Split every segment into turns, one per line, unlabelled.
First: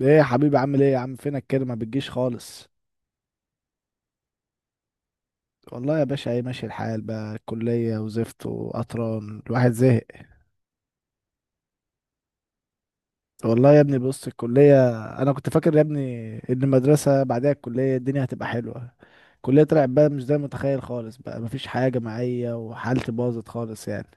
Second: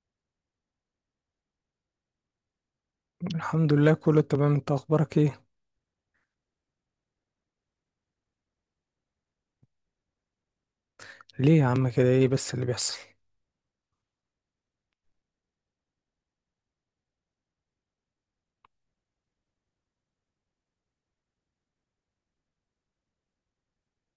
ايه يا حبيبي، عامل ايه يا عم؟ فينك كده، ما بتجيش خالص؟
الحمد لله، كله تمام. انت اخبارك ايه؟
والله يا باشا، ايه، ماشي الحال بقى، كلية وزفت وقطران، الواحد زهق.
ليه يا عم كده؟ ايه بس اللي بيحصل؟
والله يا ابني بص، الكلية. انا كنت فاكر يا ابني ان المدرسة بعدها الكلية الدنيا هتبقى حلوة. الكلية طلعت بقى مش زي ما متخيل خالص، بقى مفيش حاجة جماعية وحالتي باظت خالص يعني.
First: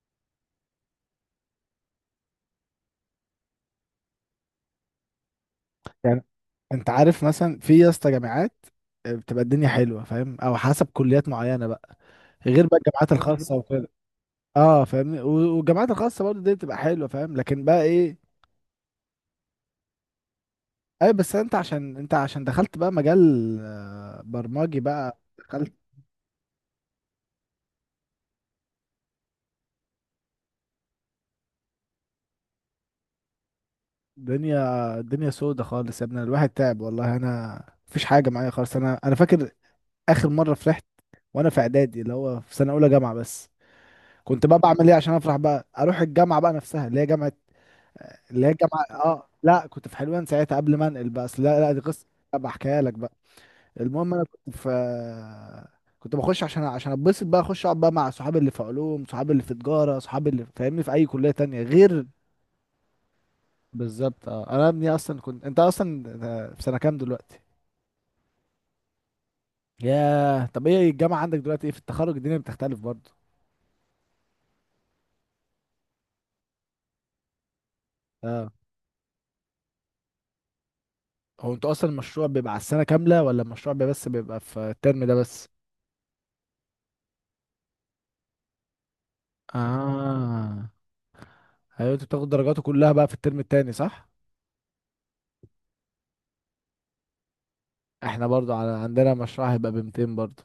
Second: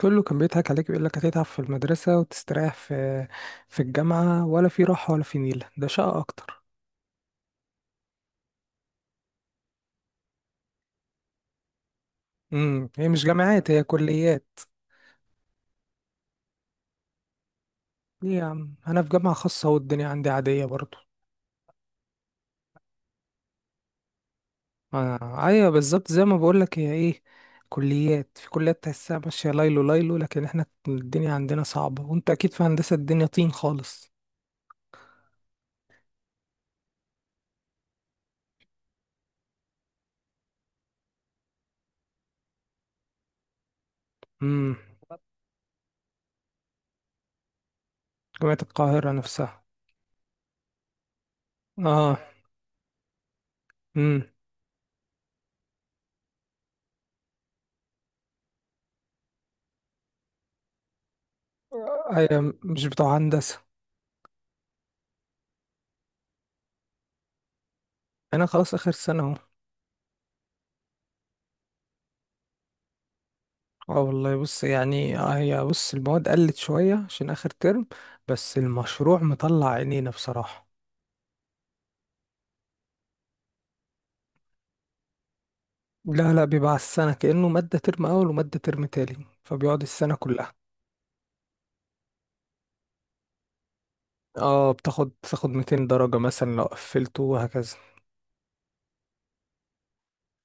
كله كان بيضحك عليك ويقول لك هتتعب في المدرسة وتستريح في الجامعة، ولا في راحة ولا في نيلة، ده شقة
يعني
اكتر.
انت عارف مثلا، في يا اسطى جامعات، بتبقى الدنيا حلوة فاهم، او حسب كليات معينة بقى، غير بقى
امم. هي
الجامعات
مش
الخاصة
جامعات، هي
وكده.
كليات.
اه فاهمني، والجامعات الخاصه برضه دي بتبقى حلوه فاهم، لكن بقى ايه.
ليه يا عم؟ انا في جامعة خاصة والدنيا عندي عادية برضو.
اي بس انت عشان دخلت بقى مجال، برمجي بقى
آه ايوه
دخلت.
بالظبط، زي ما بقول لك. هي ايه، كليات في كليات تحسها ماشية ليلو ليلو، لكن احنا الدنيا عندنا صعبة، وانت اكيد في هندسة الدنيا طين خالص.
دنيا الدنيا سودة خالص يا ابني، الواحد تعب والله. انا مفيش حاجه معايا خالص، انا فاكر اخر مره فرحت وانا في اعدادي، اللي هو في سنه اولى جامعه بس. كنت بقى
امم.
بعمل ايه عشان افرح؟ بقى اروح الجامعه بقى نفسها اللي هي جامعه، اللي هي
جامعة
الجامعه.
القاهرة
اه
نفسها.
لا كنت في حلوان ساعتها قبل ما انقل بقى، أصل لا لا دي قصه
اه.
بحكيها لك بقى. المهم انا
امم.
كنت بخش عشان اتبسط بقى، اخش اقعد بقى مع صحابي اللي في علوم، صحابي اللي في تجاره، صحابي اللي فاهمني في اي كليه تانية غير.
هي مش بتوع هندسة.
بالظبط اه، انا ابني اصلا كنت، انت اصلا في سنه كام دلوقتي؟
أنا خلاص آخر سنة أهو.
ياه، طب ايه الجامعه عندك دلوقتي؟ ايه في التخرج الدنيا بتختلف برضه؟
اه والله بص، يعني هي بص المواد قلت شوية عشان آخر ترم،
اه،
بس المشروع مطلع عينينا بصراحة.
هو انتوا اصلا المشروع بيبقى على السنه كامله، ولا المشروع بيبقى بيبقى في الترم ده بس؟
لا لا، بيبقى على السنة كأنه مادة ترم أول ومادة ترم تاني، فبيقعد السنة كلها.
اه ايوه، انتوا بتاخدوا درجاته كلها بقى في الترم التاني صح؟
اه، بتاخد 200 درجة مثلا لو قفلته وهكذا.
احنا برضو على عندنا مشروع هيبقى ب 200 برضو.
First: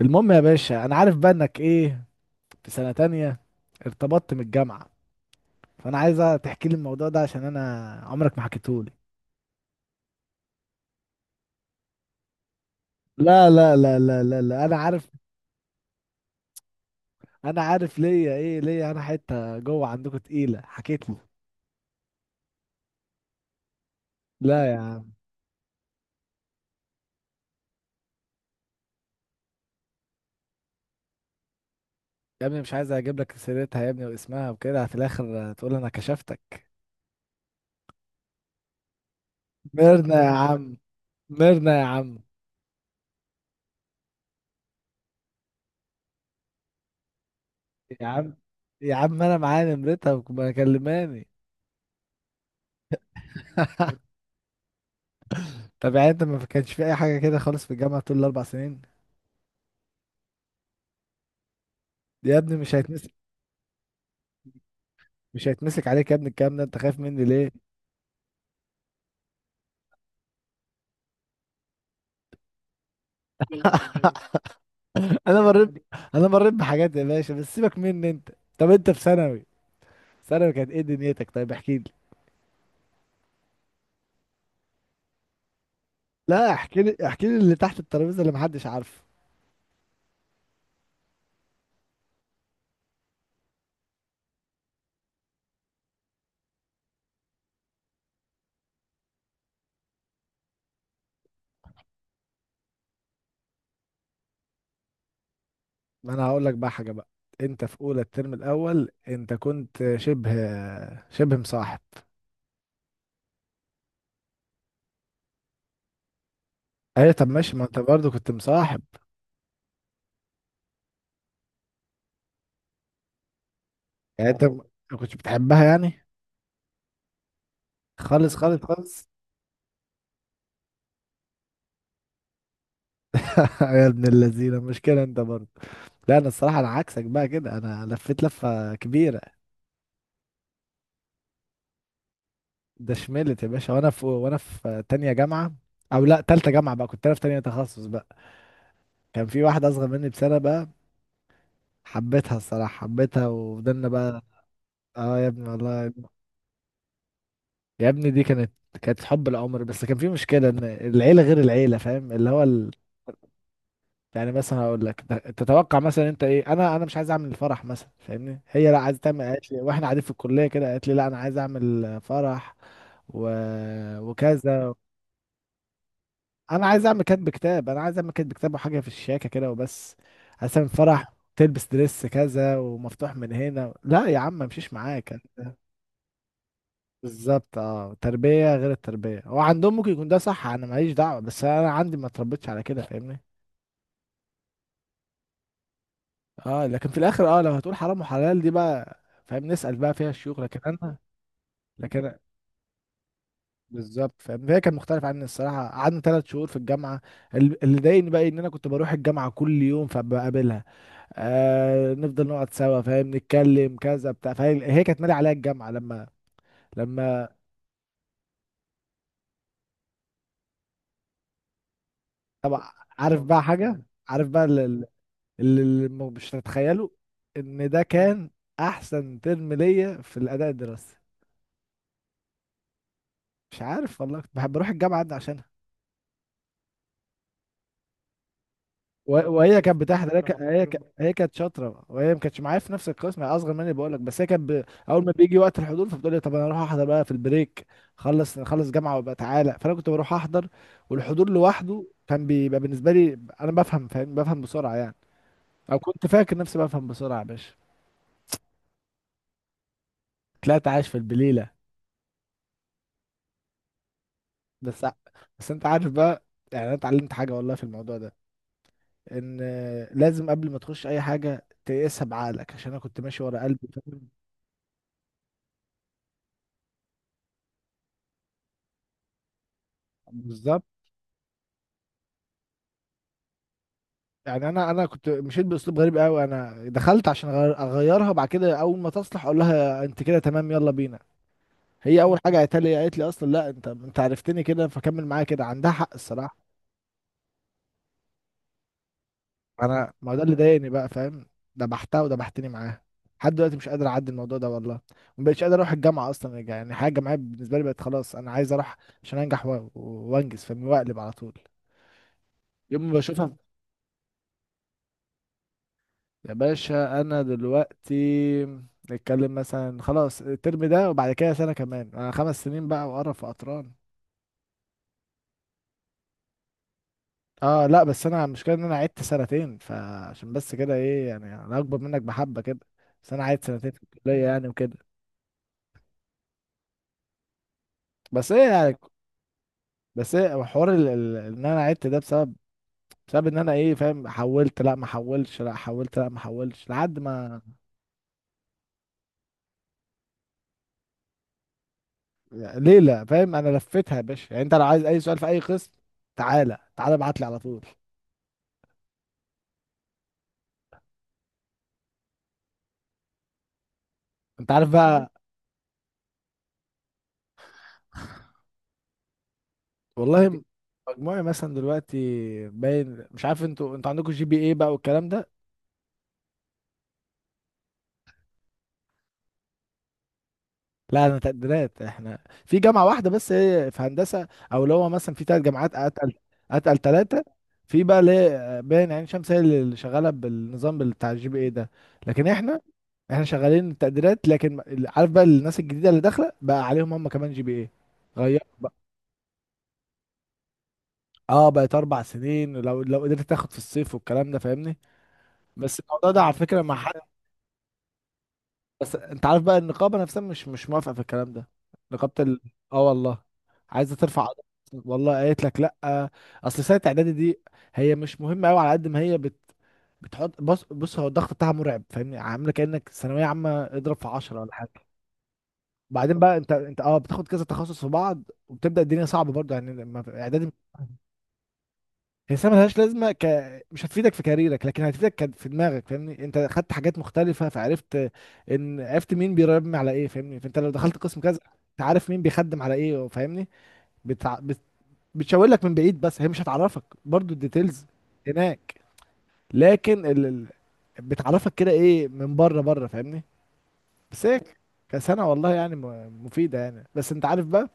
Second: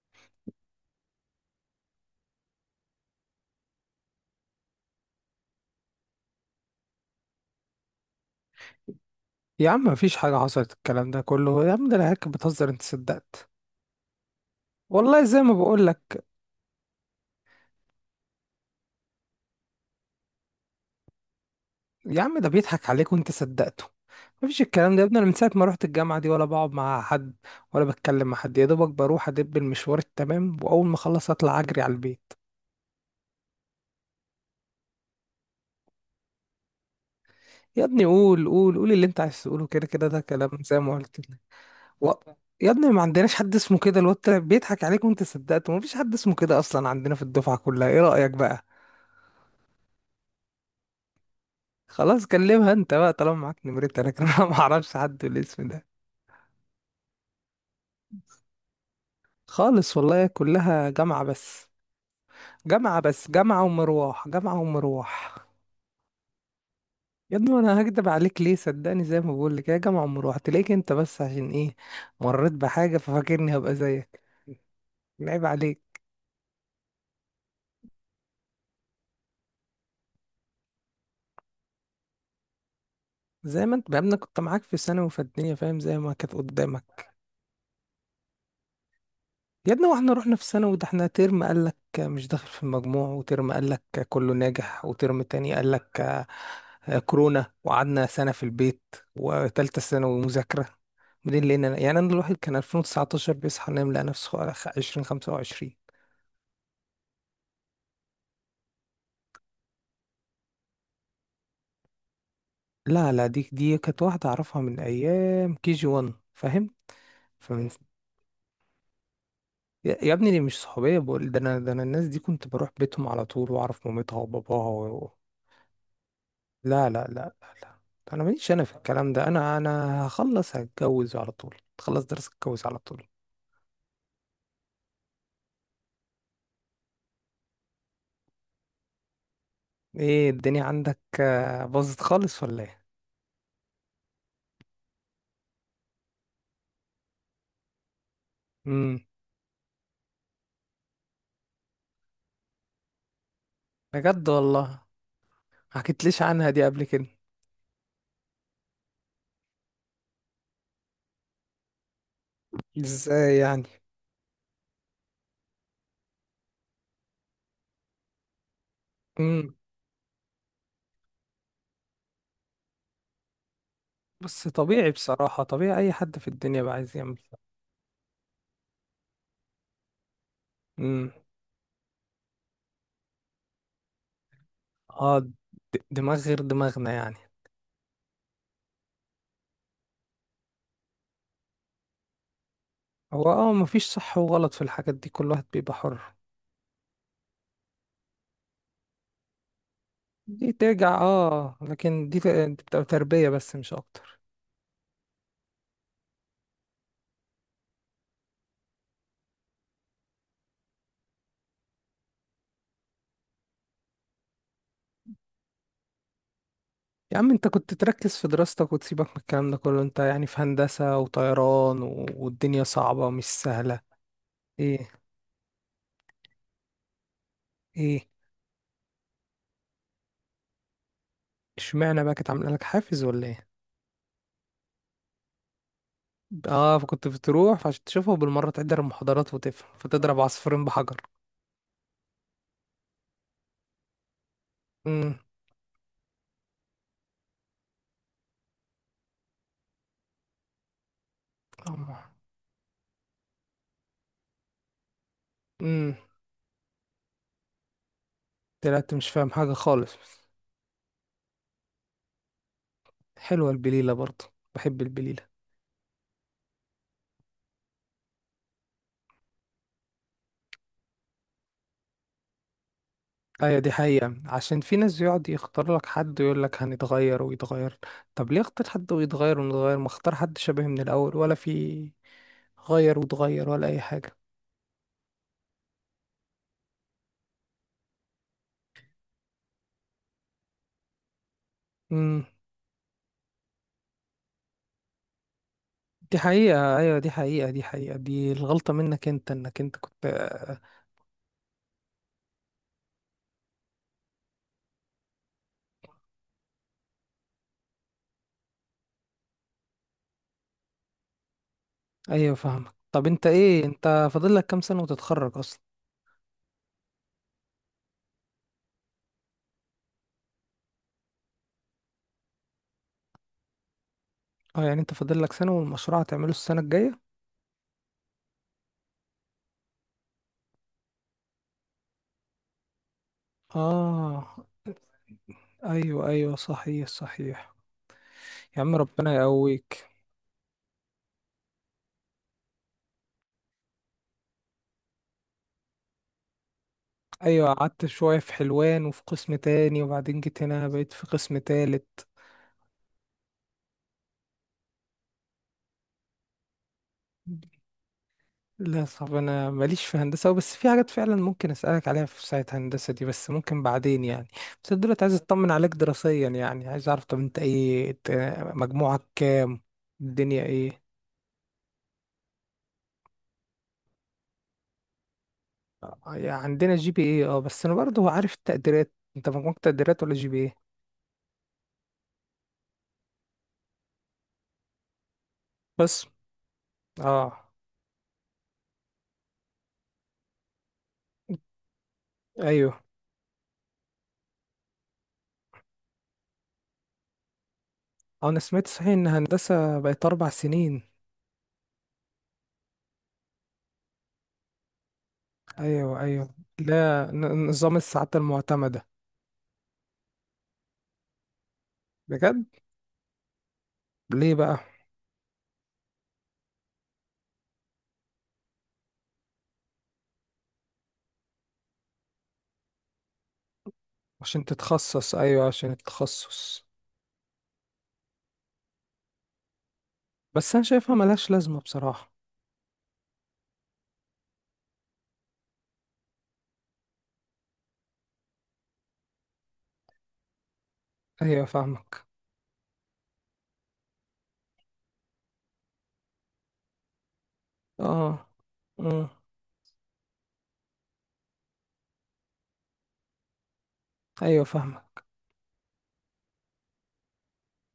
المهم يا باشا، انا عارف بقى انك ايه، في سنة تانية ارتبطت من الجامعة، فأنا عايزة تحكي لي الموضوع ده عشان أنا عمرك ما حكيتهولي.
يا عم مفيش حاجة حصلت، الكلام ده كله يا عم ده العيال كانت بتهزر، انت
لا
صدقت.
لا لا لا لا لا، أنا عارف.
والله زي ما بقول لك.
أنا عارف ليا إيه، ليا أنا حتة جوه عندكم تقيلة حكيت لي.
يا عم ده بيضحك عليك وانت صدقته، مفيش
لا يا
الكلام ده. يا
عم،
ابني انا من ساعه ما روحت الجامعه دي ولا بقعد مع حد ولا بتكلم مع حد، يا دوبك بروح ادب المشوار التمام، واول ما اخلص اطلع اجري على البيت.
يا ابني مش عايز أجيب لك سيرتها يا ابني واسمها وكده، في الآخر تقول أنا كشفتك.
يا ابني قول قول قول اللي انت عايز تقوله، كده كده
ميرنا
ده
يا
كلام
عم،
زي ما قلت لك.
ميرنا يا
و...
عم.
يا ابني ما عندناش حد اسمه كده، الواد طلع بيضحك عليك وانت صدقته، مفيش حد اسمه كده اصلا عندنا في الدفعه كلها. ايه
يا
رايك
عم،
بقى؟
يا عم، أنا معايا نمرتها ما كلماني.
خلاص كلمها انت بقى طالما معاك نمرتها، لكن انا ما اعرفش حد بالاسم ده.
طب يعني أنت ما كانش في أي حاجة كده خالص في الجامعة طول الأربع سنين؟
خالص والله، كلها جامعه بس.
دي يا ابني مش
جامعة
هيتنسي،
بس، جامعة ومروح، جامعة ومروح.
مش هيتمسك عليك يا ابني الكلام ده، انت خايف مني
يا
ليه؟
ابني انا هكدب عليك ليه؟ صدقني زي ما بقول لك، يا جامعة ومروح. تلاقيك انت بس عشان ايه مريت بحاجة ففاكرني هبقى زيك.
انا
عيب عليك.
مريت انا مريت بحاجات يا باشا، بس سيبك مني انت. طب انت في ثانوي، ثانوي كانت ايه دنيتك؟ طيب احكي لي.
زي ما انت بقى كنت معاك في ثانوي وفي الدنيا، فاهم زي ما كانت
لا احكي لي،
قدامك.
احكي لي اللي تحت الترابيزه اللي محدش عارفه.
يا ابني واحنا رحنا في ثانوي، ده احنا ترم قال لك مش داخل في المجموع، وترم قال لك كله ناجح، وترم تاني قال لك كورونا، وقعدنا سنة في البيت، وتالتة ثانوي مذاكرة. بعدين لقينا يعني انا الواحد كان 2019 بيصحى ينام لقى نفسه على 2025.
ما انا هقول لك بقى حاجه بقى، انت في اولى الترم الاول انت كنت شبه مصاحب.
لا لا، دي كانت واحدة اعرفها من ايام كي جي 1 فاهم.
ايوه طب ماشي، ما
فمن...
انت برضه كنت مصاحب.
يا ابني دي مش صحوبية، بقول ده انا، ده انا الناس دي كنت بروح بيتهم على طول واعرف مامتها
يعني انت ما
وباباها.
كنتش بتحبها يعني؟
لا لا لا لا لا. انا
خالص
ماليش
خالص
انا في
خالص.
الكلام ده، انا هخلص هتجوز على طول، تخلص درس اتجوز على طول.
يا ابن اللذينه، مشكله انت برضه. لا انا الصراحه انا عكسك بقى كده، انا لفيت لفه كبيره.
ايه الدنيا عندك باظت خالص ولا ايه؟
ده شملت يا باشا، وانا في تانية جامعة، او لا تالتة جامعة بقى، كنت انا في تانية تخصص بقى.
امم.
كان في واحدة اصغر مني بسنة بقى، حبيتها الصراحة حبيتها، وفضلنا بقى.
بجد والله؟
اه يا ابني
ما
والله.
حكيتليش عنها دي قبل كده.
يا ابني دي كانت حب العمر، بس كان في مشكلة ان العيلة غير العيلة فاهم، اللي هو ال...
ازاي يعني؟
يعني مثلا هقول لك، تتوقع مثلا انت ايه؟ انا مش عايز اعمل الفرح مثلا فاهمني، هي لا عايزه تعمل، قالت
امم.
لي واحنا قاعدين في الكلية كده قالت لي لا انا عايز اعمل فرح و...
بس
وكذا.
طبيعي بصراحة، طبيعي اي حد في الدنيا بقى عايز يعمل.
انا عايز اعمل كاتب كتاب وحاجه في الشياكه كده وبس، عشان
امم.
فرح تلبس دريس كذا ومفتوح من هنا، لا يا عم ما امشيش معاك.
اه د- دماغ غير دماغنا يعني.
بالظبط اه، تربيه غير التربيه، هو عندهم ممكن يكون ده صح انا ماليش دعوه، بس انا عندي ما اتربيتش على كده فاهمني.
هو اه مفيش صح وغلط في الحاجات دي، كل واحد بيبقى حر.
اه لكن في الاخر، اه لو هتقول حرام وحلال دي بقى فاهم نسال بقى فيها الشيوخ،
دي
لكن
ترجع
انا،
اه، لكن
لكن
بتبقى تربية بس مش
بالظبط
اكتر.
فاهم. فهي كان مختلف عني الصراحه، قعدنا 3 شهور في الجامعه. اللي ضايقني بقى ان انا كنت بروح الجامعه كل يوم فبقابلها، آه نفضل نقعد سوا فاهم نتكلم كذا بتاع. فهي كانت مالي عليا الجامعه لما،
يا
لما
عم انت كنت تركز في دراستك وتسيبك من الكلام ده كله، انت يعني في هندسة وطيران والدنيا
طبعا.
صعبة
عارف
ومش
بقى
سهلة.
حاجه، عارف بقى اللي،
ايه؟
اللي مش هتتخيله، ان ده
ايه؟
كان احسن ترم ليا في الاداء الدراسي.
اشمعنى بقى، كانت عاملة لك حافز ولا ايه؟
مش عارف والله، كنت بحب بروح الجامعه عشان،
اه فكنت بتروح فعشان تشوفه بالمرة، تحضر المحاضرات
وهي
وتفهم،
كانت بتحضر، هي شاطرة،
فتضرب عصفورين
برضه
بحجر.
هي كانت شاطره، وهي ما كانتش معايا في نفس القسم، هي اصغر مني بقول لك. بس هي كانت اول ما
امم.
بيجي وقت الحضور فبتقول لي طب انا اروح احضر بقى في البريك، خلص نخلص جامعه وابقى تعالى. فانا كنت بروح احضر، والحضور لوحده كان بيبقى بالنسبه لي، انا بفهم فاهم بفهم بسرعه يعني، او
امم.
كنت فاكر نفسي بفهم بسرعه يا باشا.
طلعت مش فاهم حاجة خالص.
طلعت عايش في البليله.
حلوة البليلة برضه، بحب
بس ع-
البليلة.
بس انت عارف بقى، يعني انا اتعلمت حاجه والله في الموضوع ده، ان لازم قبل ما تخش اي حاجه تقيسها بعقلك، عشان انا كنت ماشي ورا
ايوه
قلبي
دي
فاهم.
حقيقة، عشان في ناس يقعد يختار لك حد ويقول لك هنتغير ويتغير، طب ليه اختار حد ويتغير ونتغير؟ ما اختار حد
بالظبط.
شبه من الاول، ولا في غير وتغير ولا اي حاجة.
يعني انا كنت مشيت باسلوب غريب قوي، انا دخلت عشان أغير اغيرها، بعد كده اول ما تصلح اقول لها انت كده تمام يلا بينا. هي اول
امم.
حاجه قالت لي، اصلا لا انت عرفتني كده فكمل معايا كده، عندها حق
دي
الصراحه.
حقيقة، ايوه دي حقيقة، دي حقيقة، دي الغلطة منك انت، انك انت
انا
كنت.
ما هو ده اللي ضايقني بقى فاهم، دبحتها ودبحتني معاها. لحد دلوقتي مش قادر اعدي الموضوع ده والله، ما بقتش قادر اروح الجامعه اصلا، يعني حاجه الجامعيه بالنسبه لي بقت خلاص، انا عايز اروح عشان انجح وانجز فاهمني واقلب على طول
ايوه فاهمك.
يوم ما
طب انت
بشوفها.
ايه، انت فاضل لك كام سنة وتتخرج اصلا؟
يا باشا انا دلوقتي نتكلم مثلا خلاص الترم ده وبعد كده سنه كمان، انا 5 سنين بقى وقرف وقطران.
اه يعني انت فاضل لك سنة والمشروع هتعمله السنة الجاية.
اه لا بس انا المشكله ان انا عدت سنتين، فعشان بس كده ايه يعني انا اكبر منك بحبه كده، بس انا عدت سنتين في الكليه
اه.
يعني وكده.
ايوه ايوه، صحيح صحيح.
بس ايه
يا عم
يعني،
ربنا يقويك.
بس ايه حوار ان انا عدت ده بسبب ان انا ايه فاهم، حولت لا ما حولتش، لا حولت لا ما حولتش لحد ما
ايوه قعدت شوية في حلوان وفي قسم تاني وبعدين جيت هنا بقيت في قسم تالت.
ليله فاهم. انا لفيتها يا باشا، يعني انت لو عايز اي سؤال في اي قسم تعالى، تعالى ابعت لي على طول.
لا صعب، انا ماليش في هندسة، بس في حاجات فعلا ممكن اسألك عليها في ساعة، هندسة دي بس ممكن بعدين يعني.
انت عارف
بس دلوقتي
بقى،
عايز اطمن عليك دراسيا، يعني عايز اعرف طب انت ايه، إنت مجموعك كام؟
والله
الدنيا ايه؟
مجموعي مثلا دلوقتي باين، مش عارف انتوا عندكم جي بي ايه بقى والكلام ده.
آه، عندنا جي بي ايه اه. بس انا برضه عارف التقديرات، انت مجموعك تقديرات ولا جي بي ايه؟
لا انا تقديرات، احنا في جامعه واحده بس هي في هندسه، او اللي هو مثلا في 3 جامعات
بس.
اتقل، ثلاثه.
اه.
في بقى ليه باين، عين شمس هي اللي شغاله بالنظام بتاع الجي بي ايه ده، لكن احنا،
ايوه.
شغالين التقديرات. لكن عارف بقى الناس الجديده اللي داخله بقى عليهم هم كمان جي بي ايه،
آه، انا
غيروا
سمعت
بقى.
صحيح ان هندسة بقت اربع سنين؟
اه بقت 4 سنين، لو قدرت تاخد في الصيف والكلام ده فاهمني، بس
ايوه
الموضوع ده على
ايوه.
فكره مع حد.
لا نظام الساعات المعتمدة.
بس انت عارف بقى النقابه نفسها مش موافقه في الكلام ده، نقابه ال...
بجد؟
اه والله عايزه ترفع
ليه
قضية.
بقى؟
والله قالت لك لا. اصل سنه اعدادي دي هي مش مهمه قوي، على قد ما هي بتحط. بص بص، هو الضغط بتاعها مرعب فاهمني، عامله كانك ثانويه عامه اضرب في 10
عشان
ولا حاجه.
تتخصص، ايوه عشان
وبعدين بقى انت
التخصص.
انت اه بتاخد كذا تخصص في بعض، وبتبدا الدنيا صعبه برضه يعني لما- اعدادي.
بس انا شايفها ملهاش لازمة بصراحة.
هي ملهاش لازمه ك... مش هتفيدك في كاريرك لكن هتفيدك في دماغك فاهمني، انت خدت حاجات مختلفه فعرفت ان عرفت مين بيرمي على ايه فاهمني، فانت لو دخلت قسم كذا
ايوه
انت
فاهمك.
عارف مين بيخدم على ايه فاهمني. بتع... بت... بتشاور لك من بعيد، بس هي مش هتعرفك برضو الديتيلز
اه.
هناك،
امم.
لكن بتعرفك كده ايه من بره بره فاهمني، بس
ايوه
هيك
فاهمك.
كسنه والله يعني مفيده يعني، بس انت عارف بقى.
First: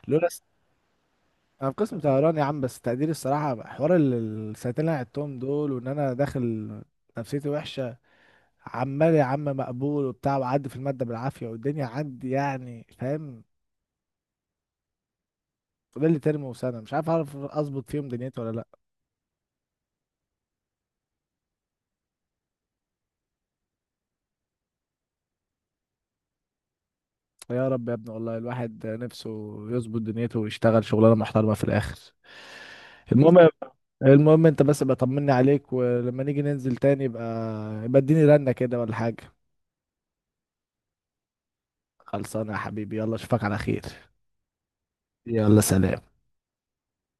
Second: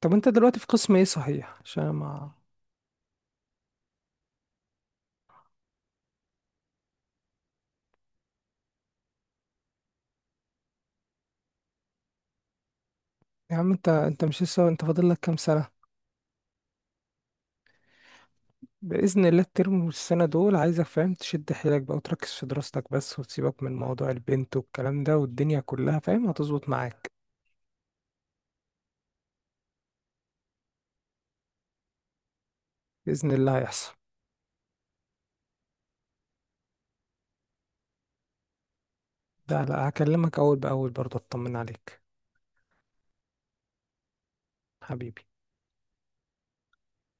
طب
لولا.
انت دلوقتي في قسم ايه صحيح
انا في
عشان
قسم
ما...
طيران يا عم، بس تقديري الصراحه حوار ال- السنتين اللي انا قعدتهم دول، وان انا داخل نفسيتي وحشه، عمال يا عم مقبول وبتاع وعدي في الماده بالعافيه والدنيا عندي يعني فاهم.
يا عم انت مش لسه، انت فاضل لك كام سنة؟
فاضل لي ترم وسنه، مش عارف اعرف اظبط فيهم دنيتي ولا لا.
بإذن الله الترم والسنة دول عايزك فاهم تشد حيلك بقى وتركز في دراستك بس، وتسيبك من موضوع البنت والكلام ده والدنيا كلها، فاهم هتظبط معاك.
يا رب يا ابني والله، الواحد نفسه يظبط دنيته ويشتغل شغلانه محترمه في الاخر.
بإذن
المهم،
الله هيحصل.
المهم انت بس ابقى طمني عليك، ولما نيجي ننزل تاني يبقى اديني رنه كده ولا حاجه.
لا لا، هكلمك أول بأول برضه أطمن عليك.
خلصانه يا حبيبي، يلا اشوفك على خير.
حبيبي.
يلا سلام.